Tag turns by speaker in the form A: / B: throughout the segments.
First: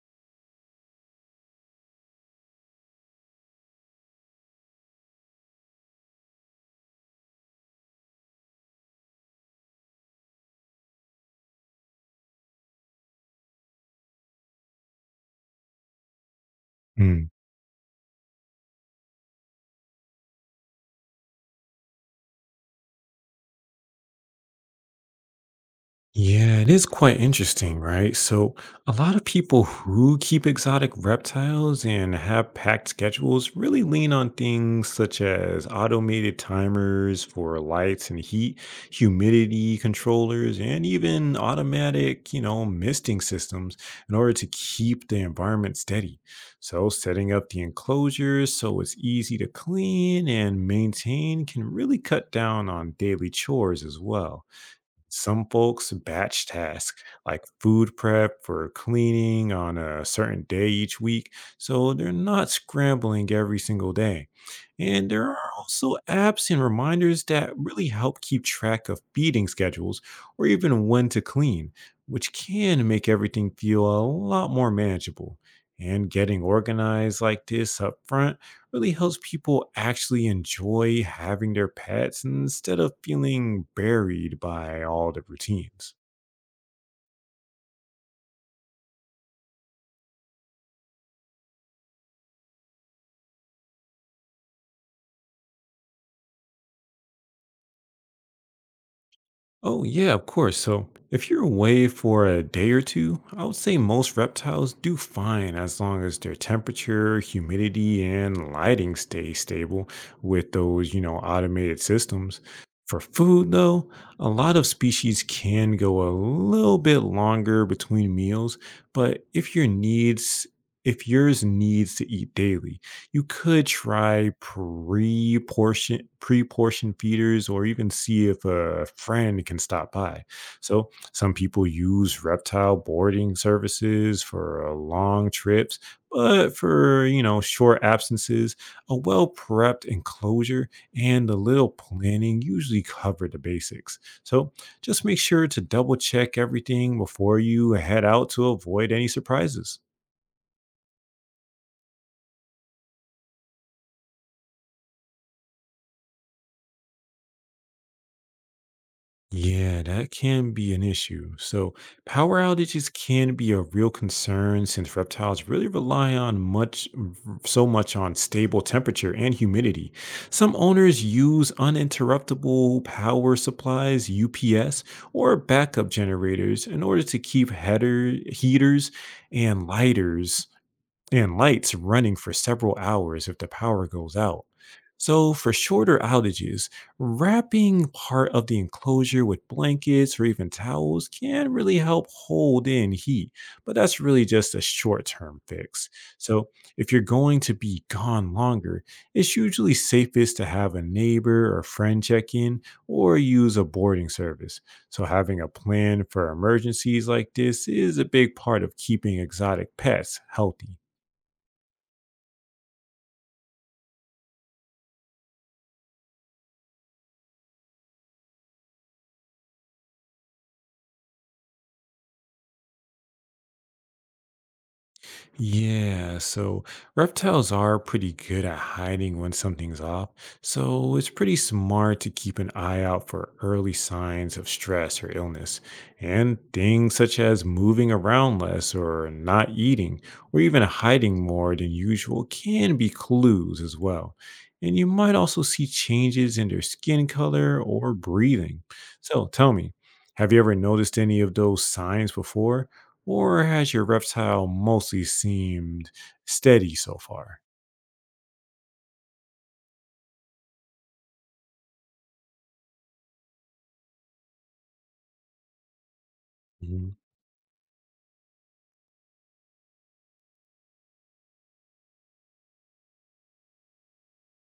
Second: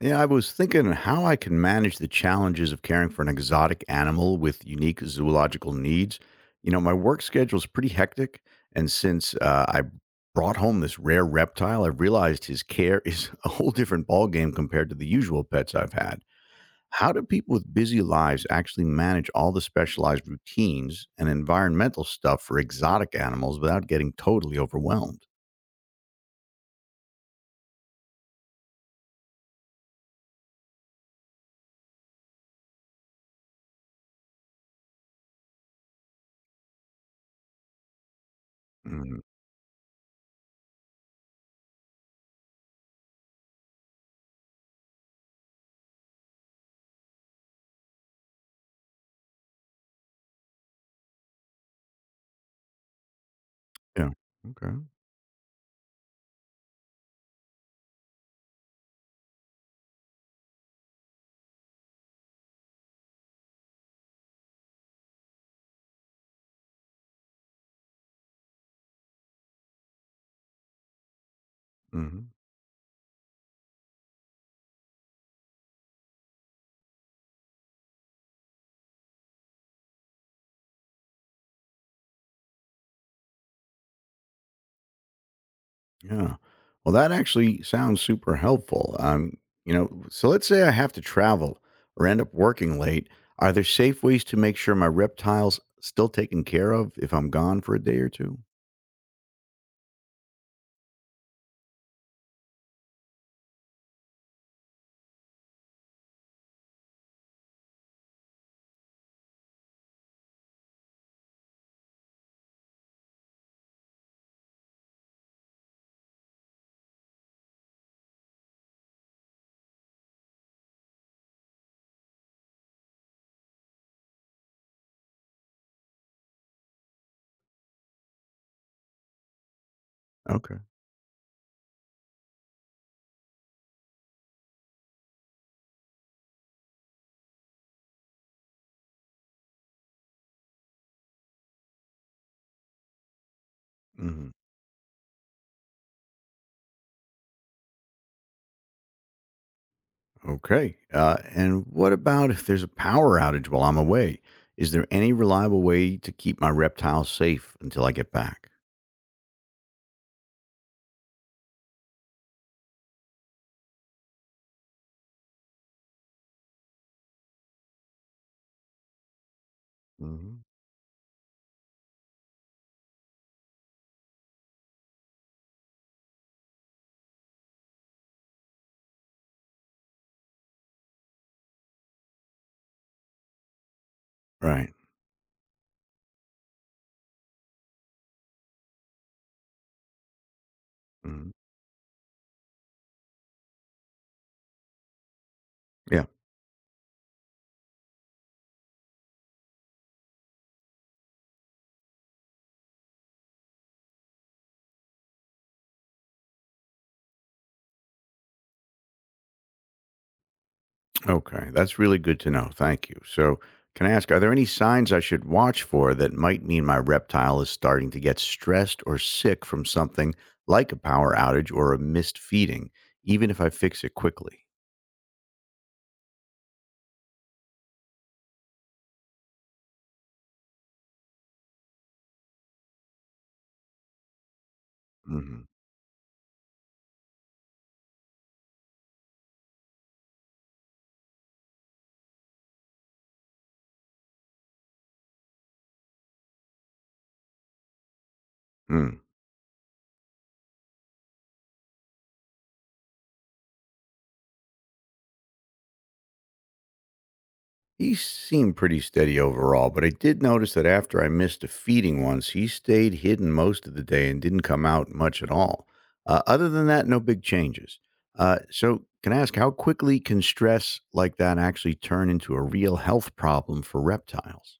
A: Yeah, I was thinking how I can manage the challenges of caring for an exotic animal with unique zoological needs. You know, my work schedule is pretty hectic, and since I brought home this rare reptile, I've realized his care is a whole different ballgame compared to the usual pets I've had. How do
B: Mm.
A: people with busy lives actually manage all the specialized routines and environmental stuff for exotic animals without getting totally overwhelmed?
B: Yeah, it is quite interesting, right? So, a lot of people who keep exotic reptiles and have packed schedules really lean on things such as automated timers for lights and heat,
A: Mm,
B: humidity controllers, and even automatic, you know, misting systems in order to keep the environment steady. So, setting up the enclosures so it's easy to clean and maintain can really cut down on daily chores as
A: yeah.
B: well.
A: Okay.
B: Some folks batch task, like food prep for cleaning on a certain day each week, so they're not scrambling every single day. And there are also apps and reminders that really help keep track of feeding schedules or even when to clean,
A: hmm
B: which can make everything feel a lot more manageable. And getting organized like this up front really helps people actually enjoy having their pets instead of feeling buried by all the routines.
A: Yeah. Well, that actually sounds super helpful. You know, so let's say I have to travel or end up working late. Are there safe ways to make sure my reptiles still taken care of if I'm gone for a day or two?
B: Oh, yeah, of course. So, if you're away for a day or two, I would say most reptiles do fine as long as their temperature, humidity, and lighting stay stable with those, you know, automated systems. For food, though, a lot of species can go a little bit longer between meals, but if yours needs to eat daily, you could try pre-portion feeders or even see if a friend can stop by.
A: Okay.
B: So some people use reptile boarding services for long trips, but for you know short absences, a well-prepped enclosure and a little planning usually cover the basics.
A: hmm
B: So just make sure to double check everything before you head out to avoid any surprises.
A: Okay. And what about if there's a power outage while I'm away? Is there any reliable way to keep my reptiles safe until I get back?
B: Yeah, that can be an issue. So, power outages can be a real concern since reptiles really rely on much so much on stable temperature and humidity.
A: hmm
B: Some owners use uninterruptible power supplies, UPS, or backup generators in order to keep header heaters and lighters and lights running for several hours if the power goes out.
A: Right.
B: So, for shorter outages, wrapping part of the enclosure with blankets or even towels
A: hmm
B: can really help hold in heat, but that's really just a short term fix.
A: Yeah.
B: So, if you're going to be gone longer, it's usually safest to have a neighbor or friend check in or use a boarding service. So, having a plan for emergencies like this is a big part of keeping exotic pets healthy.
A: Okay, that's really good to know. Thank you. So, can I ask, are there any signs I should watch for that might mean my reptile is starting to get stressed or sick from something like a power outage or a missed feeding, even if I fix it quickly?
B: Yeah, so reptiles are pretty good at hiding when something's off, so it's pretty smart to keep an eye out for early signs of stress or
A: Mm-hmm.
B: illness. And things such as moving around less or not eating or even hiding more than usual can be clues as well. And you might also see changes in their skin color or breathing.
A: hmm.
B: So tell me, have you ever noticed any of those signs before? Or has your reptile mostly seemed steady so far?
A: He seemed pretty steady overall, but I did notice that after I missed a feeding once, he stayed hidden most of the day and didn't come out much at all. Other than that, no big changes. So, can I ask how quickly can stress like that actually turn into a real health problem for reptiles?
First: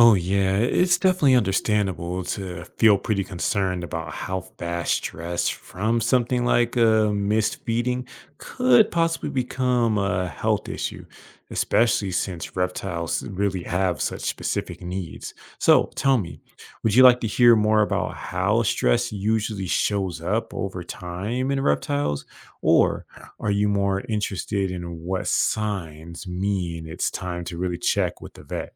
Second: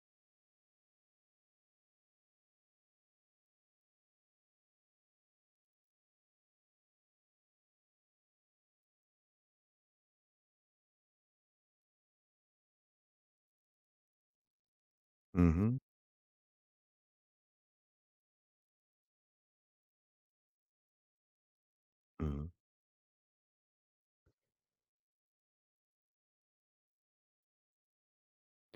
B: Oh, yeah, it's definitely understandable to feel pretty concerned about how fast stress from something like misfeeding could possibly become a health issue, especially since reptiles really have such specific needs.
A: hmm
B: So tell me, would you like to hear more about how stress usually shows up over time in reptiles? Or are you more interested in what signs mean it's time to really check with the vet?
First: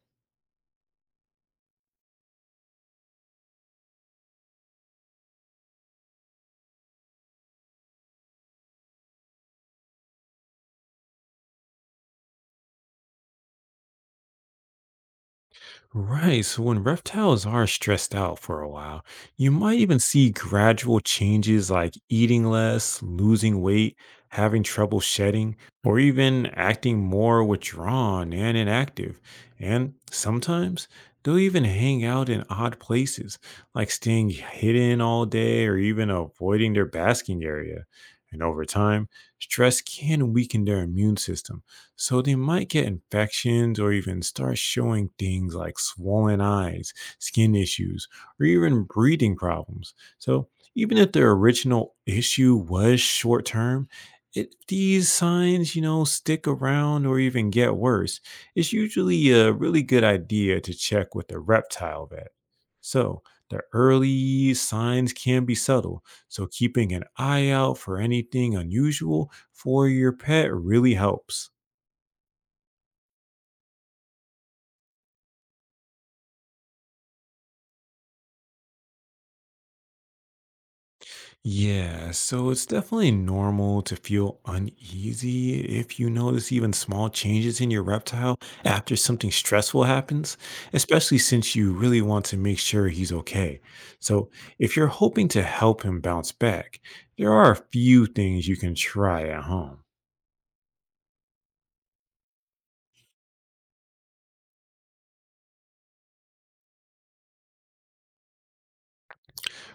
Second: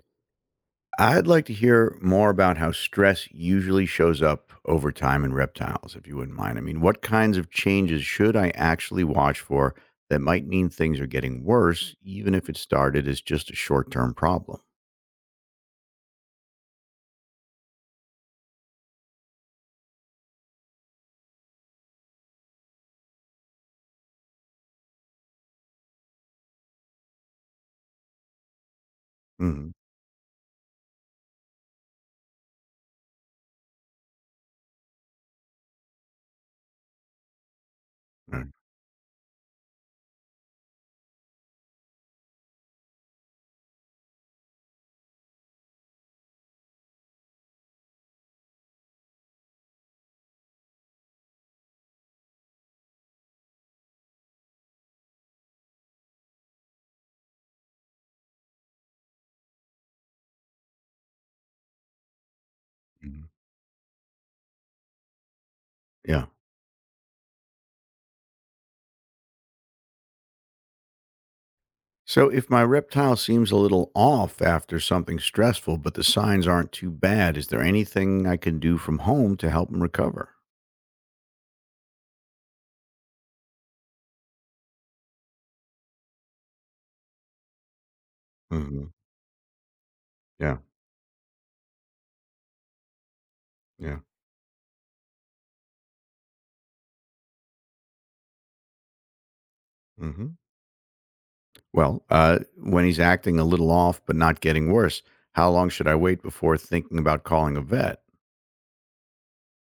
A: I'd like to hear more about how stress usually shows up over time in reptiles, if you wouldn't mind. I mean, what kinds of changes should I actually watch for that might mean things are getting worse, even if it started as just a short term problem?
B: Right. So when reptiles are stressed out for a while, you might even see gradual changes like eating less, losing weight, having trouble shedding, or even acting more withdrawn and inactive.
A: hmm
B: And sometimes they'll even hang out in odd places, like staying hidden all day or even avoiding their basking area. And over time, stress can weaken their immune system so they might get infections or even start showing things like swollen eyes, skin issues, or even breathing problems. So even if their original issue was short term, if these signs, you know, stick around or even get worse, it's usually a really good idea to check with a reptile vet. So the early signs can be subtle,
A: Yeah.
B: so keeping an eye out for anything unusual for your pet really helps.
A: So, if my reptile seems a little off after something stressful, but the signs aren't too bad, is there anything I can do from home to help him recover?
B: Yeah, so it's definitely normal to feel uneasy if you notice even small changes in your reptile
A: hmm
B: after something stressful happens,
A: Yeah.
B: especially since you really want to make sure he's okay.
A: Yeah.
B: So, if you're hoping to help him bounce back, there are a few things you can try at home.
A: hmm Well, when he's acting a little off but not getting worse, how long should I wait before thinking about calling a vet?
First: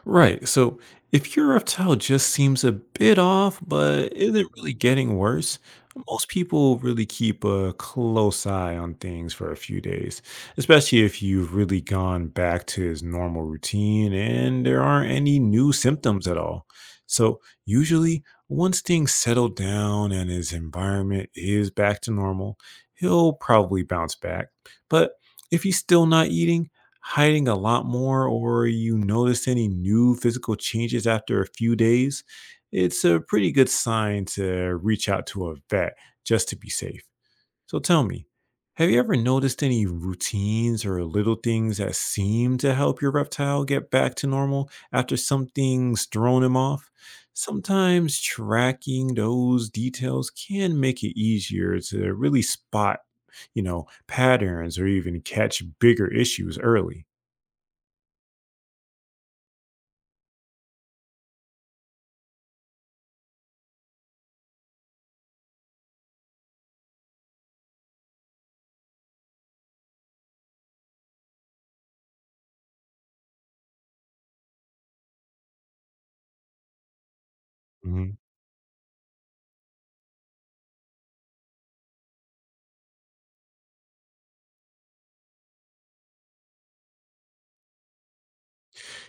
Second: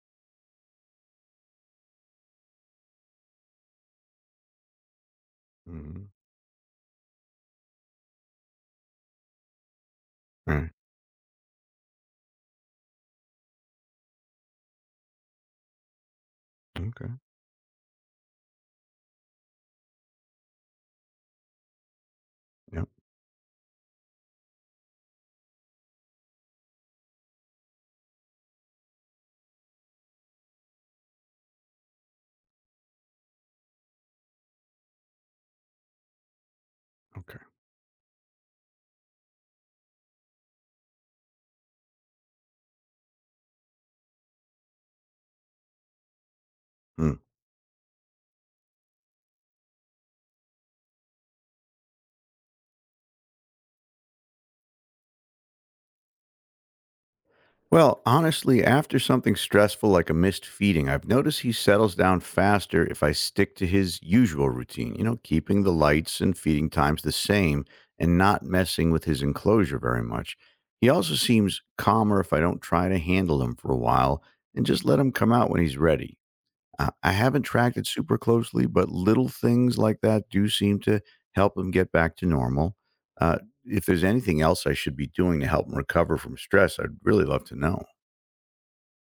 B: Right. So if your left toe just seems a bit off, but isn't really getting worse,
A: Mhm.
B: most people really keep a close eye on things for a few days,
A: Right.
B: especially if you've really gone back to his normal routine and there aren't any new symptoms at all.
A: Okay.
B: So usually, once things settle down and his environment is back to normal,
A: Yep.
B: he'll probably bounce back. But if he's still not eating, hiding a lot more or you notice any new physical changes after a few days, it's a pretty good sign to reach out to a vet just to be safe.
A: Okay.
B: So tell me, have you ever noticed any routines or little things that seem to help your reptile get back to normal after something's thrown him off?
A: Hmm.
B: Sometimes tracking those details can make it easier to really spot, you know, patterns or even catch bigger issues early.
A: Well, honestly, after something stressful like a missed feeding, I've noticed he settles down faster if I stick to his usual routine, you know, keeping the lights and feeding times the same and not messing with his enclosure very much. He also seems calmer if I don't try to handle him for a while and just let him come out when he's ready. I haven't tracked it super
B: Mhm.
A: closely, but little things like that do seem to help him get back to normal. Uh, if there's anything else I should be doing to help him recover from stress, I'd really love to know.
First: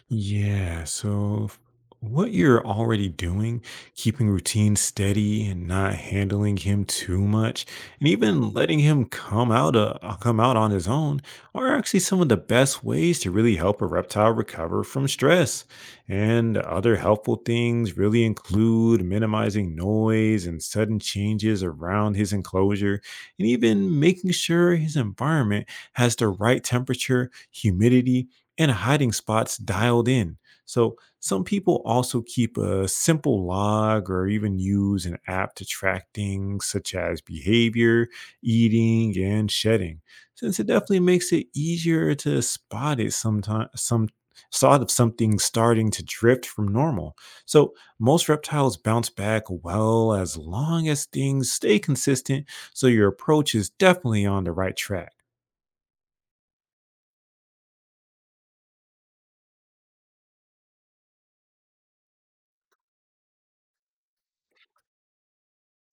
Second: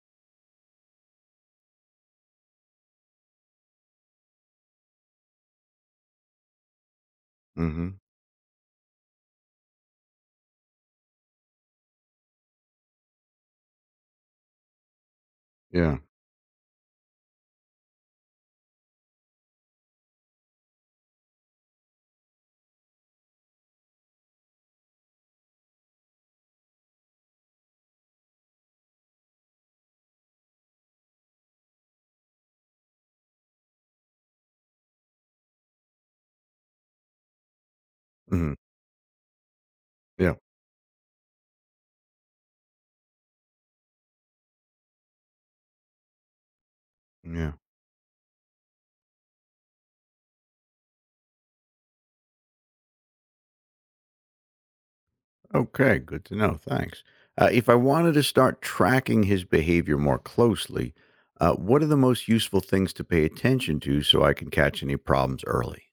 B: Yeah. So, what you're already doing, keeping routine steady and not handling him too much,
A: hmm
B: and even letting him come out on his own, are actually some of the best ways to really help a reptile recover from stress.
A: Yeah.
B: And other helpful things really include minimizing noise and sudden changes around his enclosure, and even making sure his environment has the right temperature, humidity, and hiding spots dialed in. So, some people also keep a simple log or even use an app to track things such as behavior,
A: hmm
B: eating, and shedding,
A: Yeah.
B: since it definitely makes it easier to spot it sometimes, something starting to drift from normal.
A: Yeah.
B: So, most reptiles bounce back well as long as things stay consistent. So, your approach is definitely on the right track.
A: Okay. Good to know. Thanks. If I wanted to start tracking his behavior more closely, what are the most useful things to pay attention to so I can catch any problems early?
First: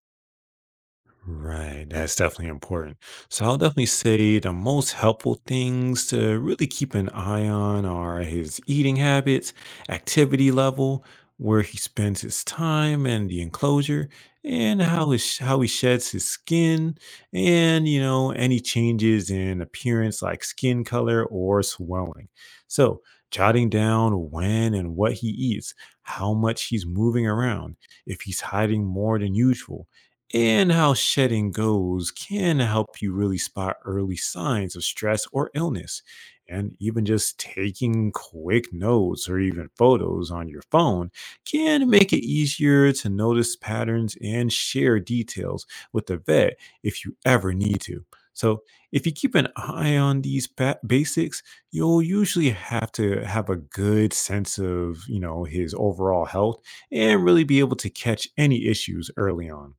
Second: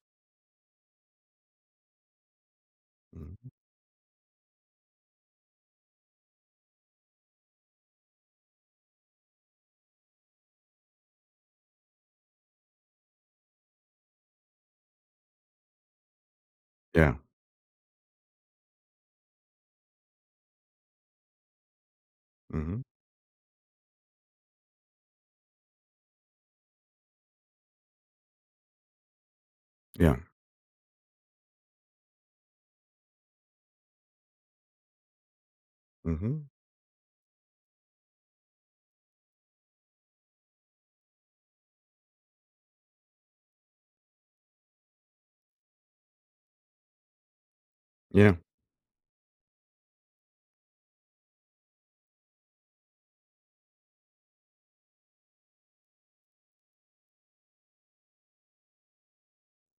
B: Right, that's definitely important. So
A: Mhm.
B: I'll definitely say the most helpful things to really keep an eye on are his eating habits, activity level, where he spends his time and the enclosure, and how he sheds his skin,
A: Yeah.
B: and you know any changes in appearance like skin color or swelling.
A: hmm
B: So jotting down when and what he eats, how much he's moving around, if he's hiding more than usual
A: Yeah.
B: and how shedding goes can help you really spot early signs of stress or illness.
A: hmm
B: And even just taking quick notes or even photos on your phone can make it easier to notice patterns and share details with the vet if you ever need to.
A: Yeah.
B: So, if you keep an eye on these basics, you'll usually have to have a good sense of, you know, his overall health and really be able to catch any issues early on.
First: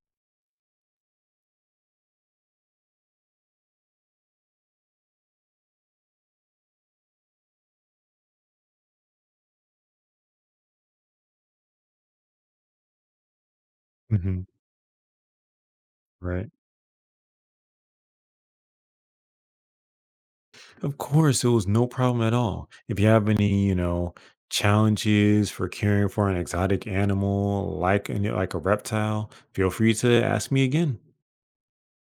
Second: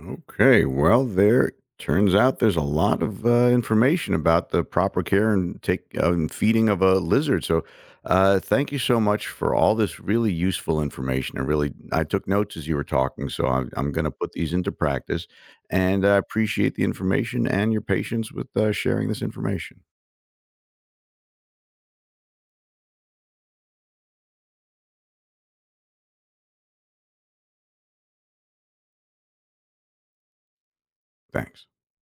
A: Okay, well, there turns out there's a lot of information about the proper care and take and feeding of a lizard. So, thank you so much for all this really useful information. I really I took notes as you were talking, so I'm going to put
B: Mhm.
A: these into practice. And I
B: Right.
A: appreciate the information and your patience with sharing this information.
B: Of course, it was no problem at all. If you have any, you know, challenges for caring for an exotic animal like like a reptile, feel free to ask me again.
A: Thanks.